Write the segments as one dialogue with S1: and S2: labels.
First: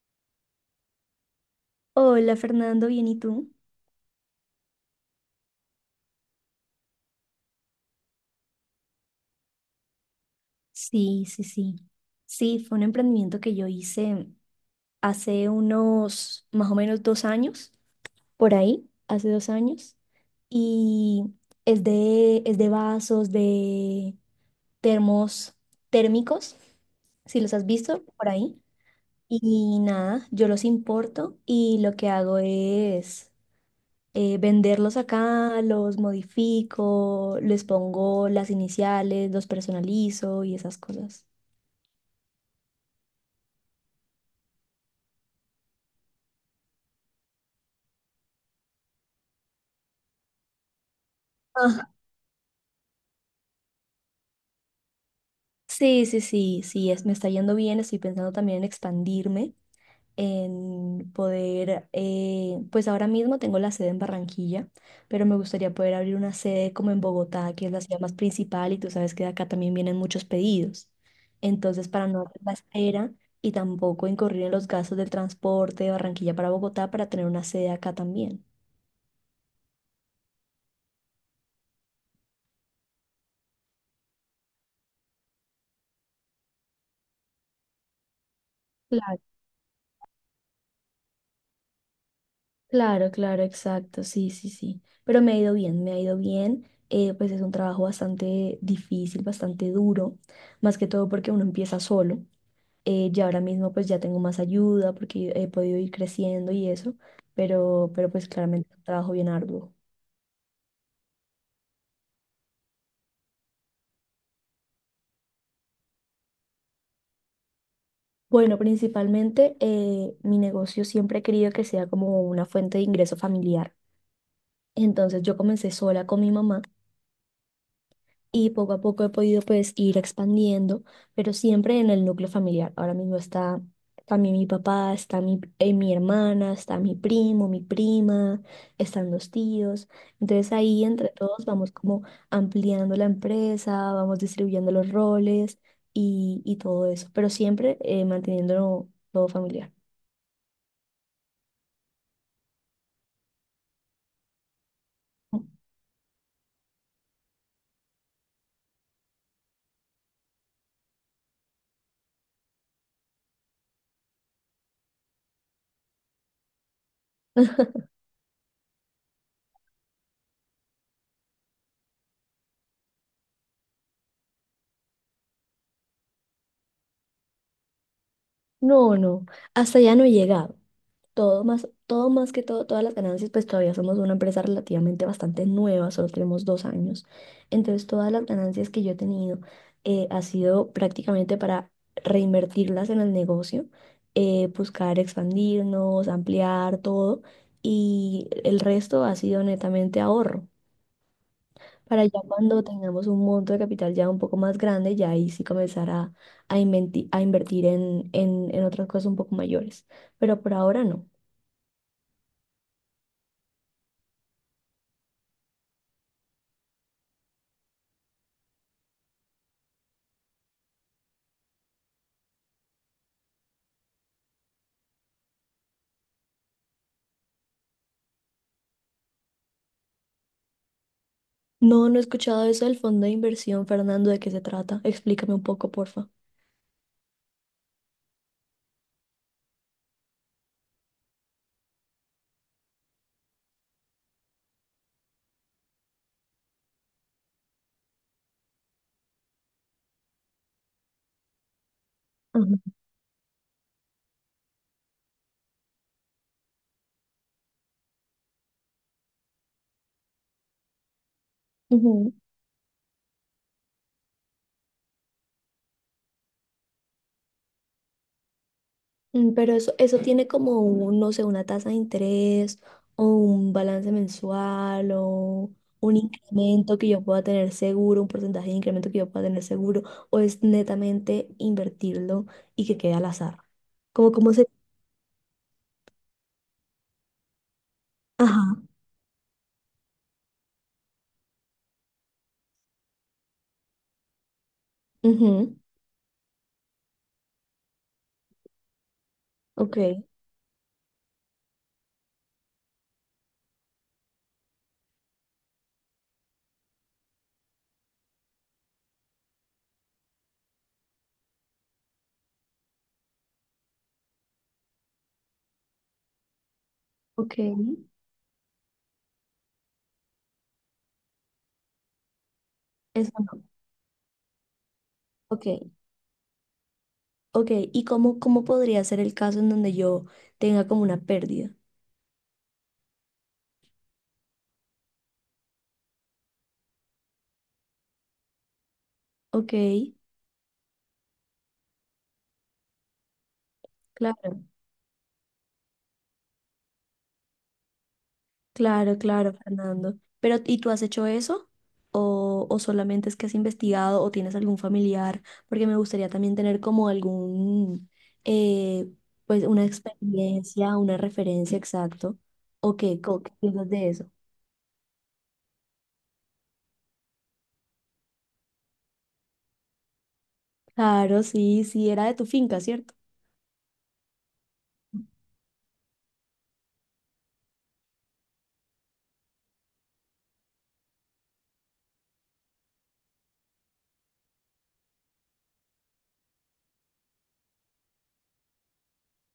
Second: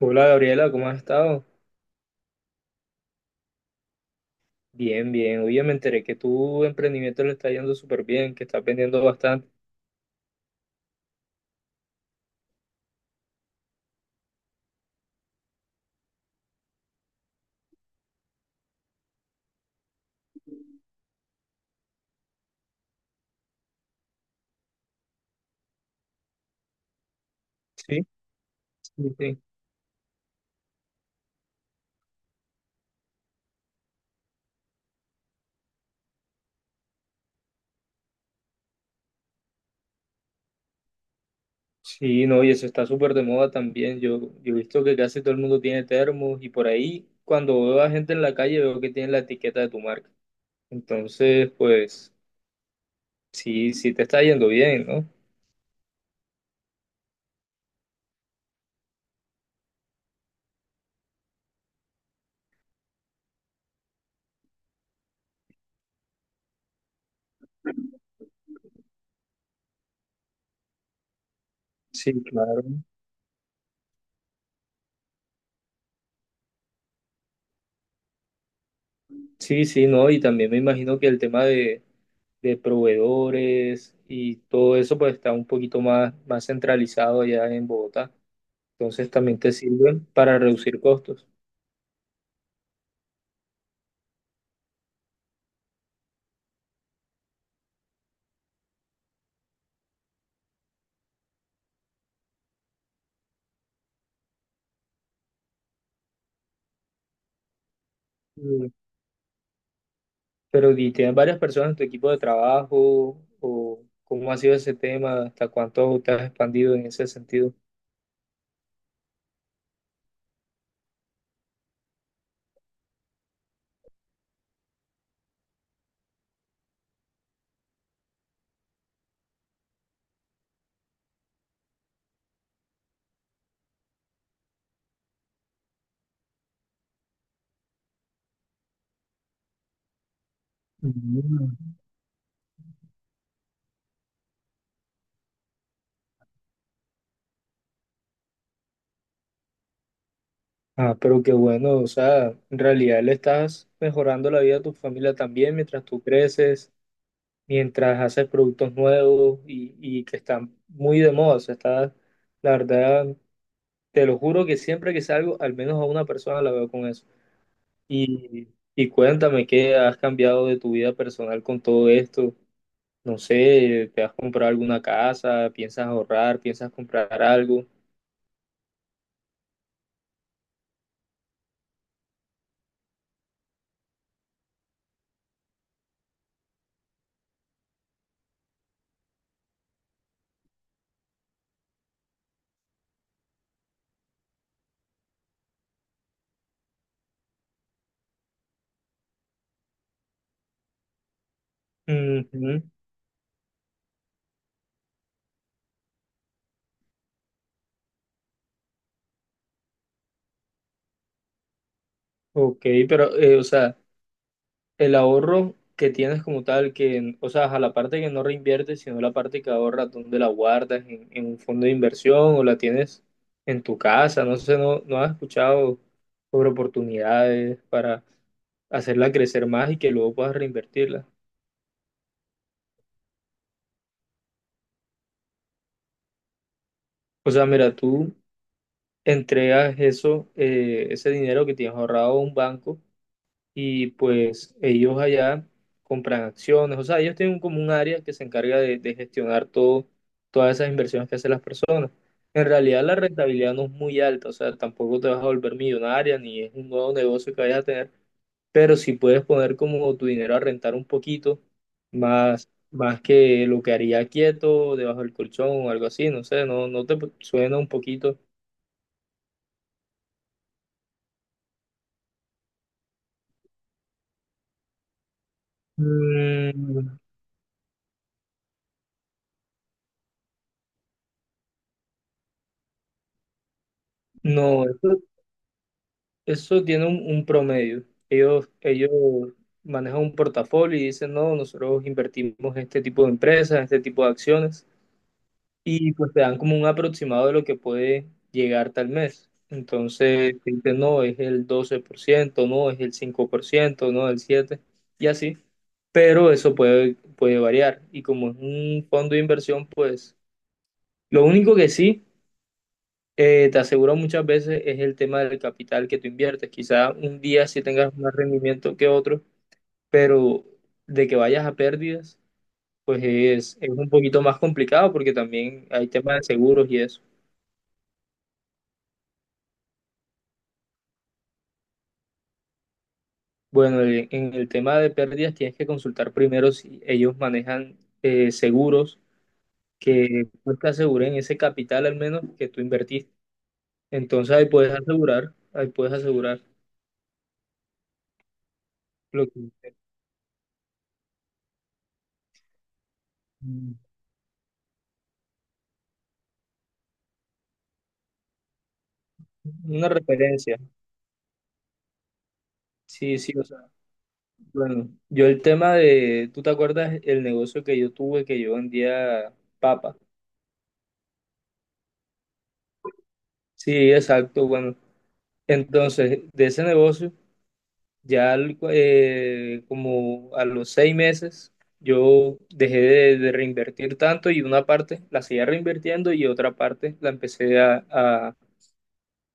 S1: Hola Gabriela, ¿cómo has estado?
S2: Hola Fernando, bien, ¿y tú?
S1: Bien, bien. Oye, me enteré que tu emprendimiento le está yendo súper bien, que estás vendiendo bastante.
S2: Sí, sí, sí. Sí, fue un emprendimiento que yo hice hace unos más o menos 2 años, por ahí, hace 2 años, y es de vasos, de termos térmicos, si los has visto
S1: Sí,
S2: por ahí.
S1: Sí, sí.
S2: Y nada, yo los importo y lo que hago es venderlos acá, los modifico, les pongo las iniciales, los personalizo y esas cosas.
S1: Sí, no, y eso está súper de moda también. Yo he visto que casi todo el mundo tiene termos y por ahí cuando veo a gente en la calle veo que tienen la etiqueta de tu marca. Entonces,
S2: Ajá.
S1: pues sí, sí te está yendo bien, ¿no?
S2: Sí, sí, sí, sí, me está yendo bien, estoy pensando también en expandirme. Pues ahora mismo tengo la sede en Barranquilla, pero me gustaría poder abrir una sede como en Bogotá, que es la ciudad más principal y tú sabes que de acá también vienen muchos pedidos. Entonces, para no
S1: Sí,
S2: hacer la
S1: claro.
S2: espera y tampoco incurrir en los gastos del transporte de Barranquilla para Bogotá para tener una sede acá también.
S1: Sí, sí, no, y también me imagino que el tema de proveedores y todo eso pues está un poquito más, más centralizado allá en Bogotá. Entonces
S2: Claro,
S1: también te sirven para reducir costos.
S2: claro, claro, exacto, sí, sí, sí. Pero me ha ido bien, me ha ido bien. Pues es un trabajo bastante difícil, bastante duro, más que todo porque uno empieza solo. Ya ahora mismo pues ya tengo más ayuda porque he podido ir creciendo y eso, pero pues
S1: Mm,
S2: claramente un trabajo bien arduo.
S1: Pero ¿y tienes varias personas en tu equipo de trabajo? ¿O cómo ha sido ese tema? ¿Hasta cuánto te has expandido en ese sentido?
S2: Bueno, principalmente mi negocio siempre he querido que sea como una fuente de ingreso familiar. Entonces yo comencé sola con mi mamá y poco a poco he podido pues ir expandiendo, pero siempre en el núcleo familiar. Ahora mismo está también mi papá, está mi hermana, está mi primo, mi prima, están los tíos. Entonces ahí entre todos vamos
S1: Mm.
S2: como ampliando la empresa, vamos distribuyendo los roles y todo eso, pero siempre manteniéndolo todo familiar.
S1: Ah, pero qué bueno, o sea, en realidad le estás mejorando la vida a tu familia también mientras tú creces, mientras haces productos nuevos y que están muy de moda. O sea, está, la verdad, te lo juro que siempre que salgo, al menos a una persona la veo con eso. Y, y cuéntame qué has cambiado de tu vida personal con todo esto. No sé, ¿te has comprado alguna casa? ¿Piensas ahorrar? ¿Piensas comprar algo?
S2: No, no, hasta ya no he llegado. Todo más que todo, todas las ganancias, pues todavía somos una empresa relativamente bastante nueva, solo tenemos 2 años. Entonces, todas las ganancias que yo he tenido ha sido prácticamente para reinvertirlas en el negocio, buscar expandirnos, ampliar todo, y el resto ha sido netamente ahorro. Para ya cuando
S1: Ujú,
S2: tengamos un monto de capital ya un poco más grande, ya ahí sí comenzar a invertir en otras cosas un poco mayores. Pero por ahora no.
S1: Ok, pero, o sea, el ahorro que tienes como tal, que, o sea, a la parte que no reinviertes, sino la parte que ahorras, ¿dónde la guardas? ¿En un fondo de inversión o la tienes en tu casa? No sé, no has escuchado sobre oportunidades para hacerla crecer más y que luego puedas reinvertirla.
S2: No, no he escuchado eso del fondo de inversión, Fernando, ¿de qué se trata? Explícame un poco, porfa.
S1: O sea, mira, tú entregas eso, ese dinero que tienes ahorrado a un banco y pues ellos allá compran acciones, o sea, ellos tienen como un área que se encarga de, gestionar todo, todas esas inversiones que hacen las personas. En
S2: Ajá.
S1: realidad la rentabilidad no es muy alta, o sea, tampoco te vas a volver millonaria ni es un nuevo negocio que vayas a tener, pero si puedes poner como tu dinero a rentar un poquito
S2: Ujú.
S1: más, más que lo que haría quieto debajo del colchón o algo así, no sé, no te suena un poquito.
S2: Pero eso tiene como, no sé, una tasa de interés o un balance mensual o un incremento que
S1: Mm,
S2: yo pueda tener seguro, un porcentaje de incremento que yo pueda tener seguro, o es netamente invertirlo y que quede al azar. Cómo se.
S1: No, eso tiene un promedio. Ellos,
S2: Ajá.
S1: ellos manejan un portafolio y dicen, no, nosotros invertimos en este tipo de empresas, en este tipo de acciones,
S2: Ujú.
S1: y pues te dan como un aproximado de lo que puede llegar tal mes.
S2: Ok.
S1: Entonces, te dicen, no, es el 12%, no, es el 5%, no, el 7%, y así. Pero eso puede variar. Y como es un fondo de inversión, pues lo único que sí te aseguro muchas veces es el tema del capital que tú inviertes. Quizá un
S2: Ok.
S1: día sí tengas más rendimiento que otro, pero de que vayas a pérdidas, pues
S2: Eso no.
S1: es un poquito más complicado porque también
S2: Ok.
S1: hay temas de seguros y eso.
S2: Ok. ¿Y cómo podría ser el caso en donde yo tenga como una pérdida?
S1: Bueno, en el tema de pérdidas tienes que consultar primero si ellos manejan seguros
S2: Ok,
S1: que pues, te aseguren ese capital al menos que tú invertiste. Entonces
S2: claro,
S1: ahí puedes asegurar
S2: claro,
S1: lo
S2: claro,
S1: que...
S2: Fernando. Pero, ¿y tú has hecho eso? ¿O solamente es que has
S1: mm,
S2: investigado o tienes algún familiar? Porque me gustaría también tener como eh, pues una
S1: Una referencia,
S2: experiencia, una referencia exacto. ¿O qué,
S1: sí,
S2: co- qué
S1: sí, o sea.
S2: piensas de eso?
S1: Bueno, yo el tema de, ¿tú te acuerdas el negocio que yo tuve que yo vendía papa?
S2: Claro, sí, sí, era de tu finca, ¿cierto?
S1: Sí, exacto, bueno. Entonces, de ese negocio, ya como a los 6 meses, yo dejé de, reinvertir tanto y una parte la seguía reinvirtiendo y otra parte la empecé a, a-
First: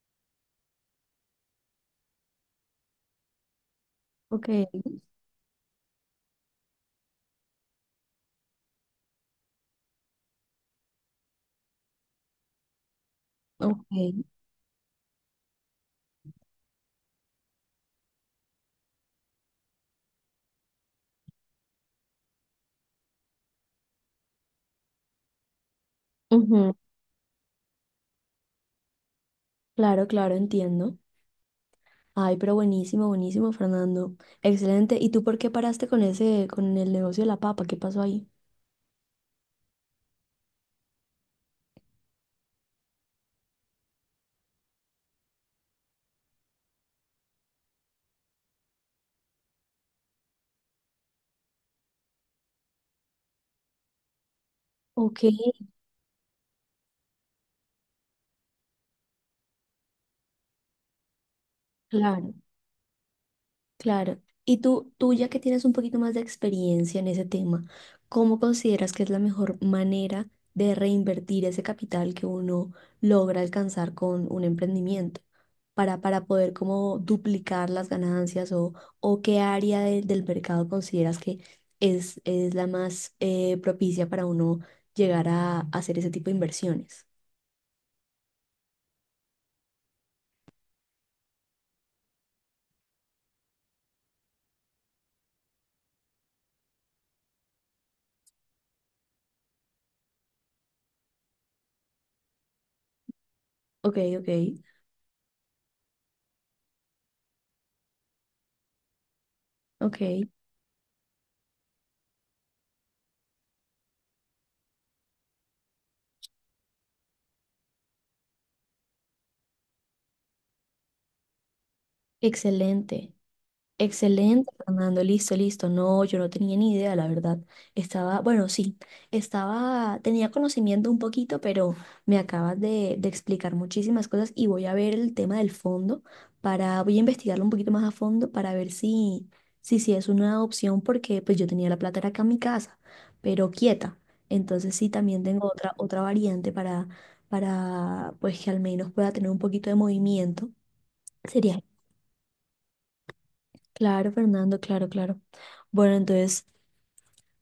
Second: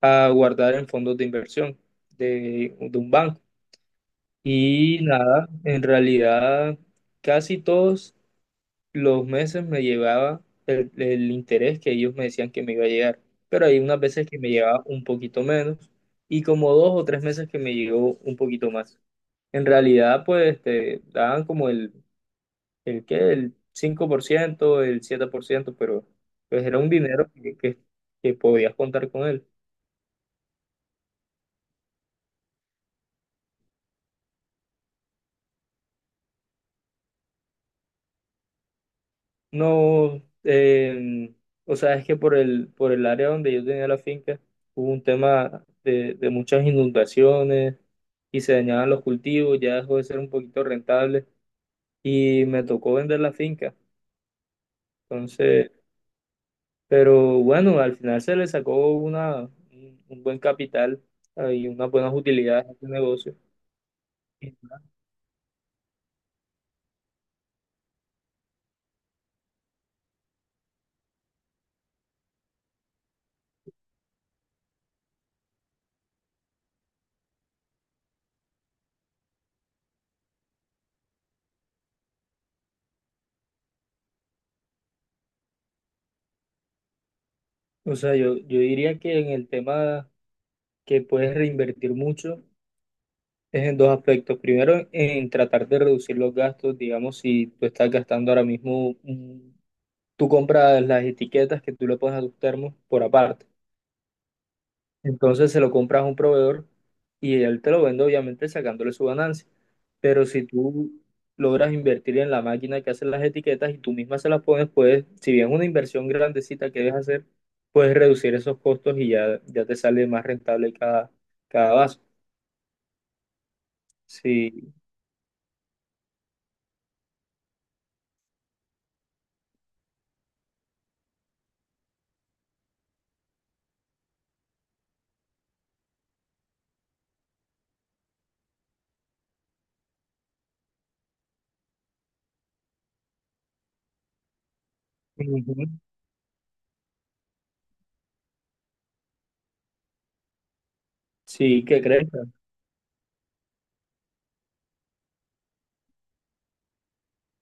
S1: a guardar en fondos de inversión de un banco.
S2: Ok,
S1: Y nada, en realidad casi todos los meses me llevaba el interés que ellos me decían que me iba a llegar, pero hay unas
S2: ok.
S1: veces que me llevaba un poquito menos y como 2 o 3 meses que me llegó un poquito más. En realidad, pues te daban como el, ¿qué? El 5% el 7% pero pues
S2: Ujú.
S1: era un dinero que podías contar con él.
S2: Claro, claro, entiendo. Ay, pero buenísimo, buenísimo, Fernando. Excelente. ¿Y tú por qué paraste con el negocio de la papa? ¿Qué pasó ahí?
S1: No, o sea, es que por el área donde yo tenía la finca hubo un tema de muchas inundaciones y se dañaban los cultivos, ya dejó de ser un poquito rentable y me tocó vender la finca.
S2: Ok,
S1: Entonces, pero bueno, al final se le sacó una, un buen capital y unas buenas
S2: claro,
S1: utilidades a este negocio.
S2: claro. Y tú ya que tienes un poquito más de experiencia en ese tema, ¿cómo consideras que es la mejor manera de reinvertir ese capital que uno logra alcanzar con un emprendimiento para poder como duplicar las ganancias o qué área del mercado consideras que es la más propicia para uno llegar a hacer ese tipo de inversiones?
S1: O sea, yo diría que en el tema que puedes reinvertir mucho es en dos aspectos. Primero, en tratar de reducir los gastos. Digamos, si tú estás gastando ahora mismo, tú compras las etiquetas que tú le pones a tus termos por aparte.
S2: Ok, ok,
S1: Entonces se lo compras a un proveedor y él te lo vende, obviamente, sacándole su ganancia.
S2: ok.
S1: Pero si tú logras invertir en la máquina que hace las etiquetas y tú misma se las pones, puedes, si bien es una inversión grandecita que debes hacer, puedes reducir esos costos y ya, ya te sale más rentable cada, vaso.
S2: Excelente. Excelente,
S1: Sí.
S2: Fernando. Listo, listo. No, yo no tenía ni idea, la verdad. Estaba, bueno, sí, estaba, tenía conocimiento un poquito, pero me acabas de explicar muchísimas cosas y voy a ver el tema del fondo voy a investigarlo un poquito más a fondo para ver si es una opción, porque pues yo tenía la plata era acá en mi casa, pero quieta. Entonces sí, también tengo
S1: Ujú.
S2: otra variante para, pues que al menos pueda tener un poquito de movimiento. Sería.
S1: Sí, ¿qué crees?
S2: Claro, Fernando, claro, claro. Bueno, entonces,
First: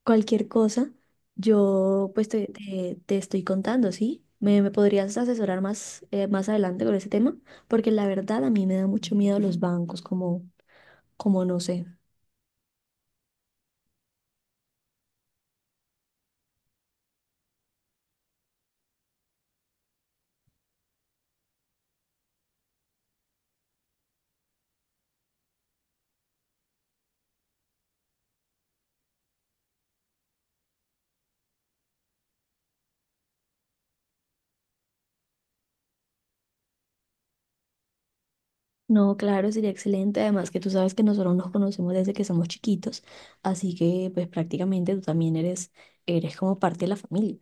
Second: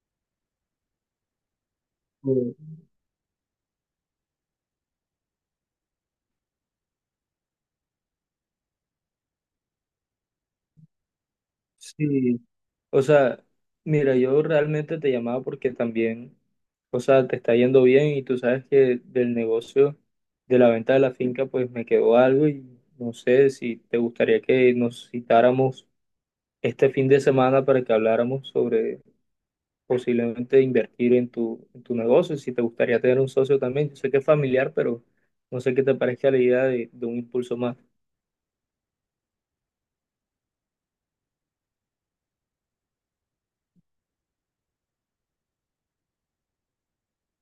S2: cualquier cosa, yo pues te,
S1: Eh,
S2: te- te estoy contando, ¿sí? ¿Me podrías asesorar más, más adelante con ese tema? Porque la verdad a mí me da mucho miedo los bancos, como no sé.
S1: Sí, o sea, mira, yo realmente te llamaba porque también, o sea, te está yendo bien y tú sabes que del negocio de la venta de la finca, pues me quedó algo y no sé si te gustaría que nos citáramos este fin de semana para que habláramos sobre posiblemente invertir en en tu negocio, si te gustaría tener un socio también. Yo sé que es familiar, pero no sé qué te parezca la idea de, un impulso más.
S2: No, claro, sería excelente. Además que tú sabes que nosotros nos conocemos desde que somos chiquitos, así que pues prácticamente tú también eres como parte de la familia.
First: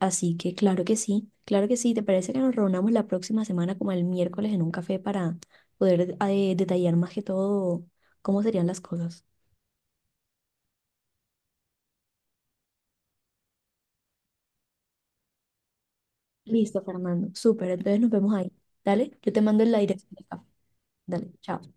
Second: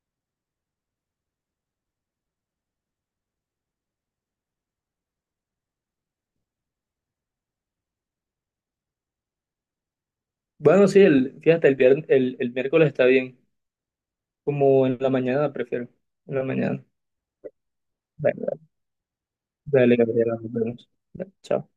S2: Así que claro que sí, claro que sí. ¿Te parece que nos reunamos la próxima semana como el miércoles en un café para poder detallar más que todo cómo serían las cosas?
S1: Bueno, sí, fíjate, el viernes, el miércoles está bien. Como en la mañana, prefiero. En la
S2: Listo,
S1: mañana.
S2: Fernando. Súper, entonces nos vemos ahí.
S1: Dale,
S2: Dale, yo te mando la
S1: dale,
S2: dirección del
S1: Gabriela,
S2: café.
S1: nos vemos.
S2: Dale,
S1: Dale,
S2: chao.
S1: chao.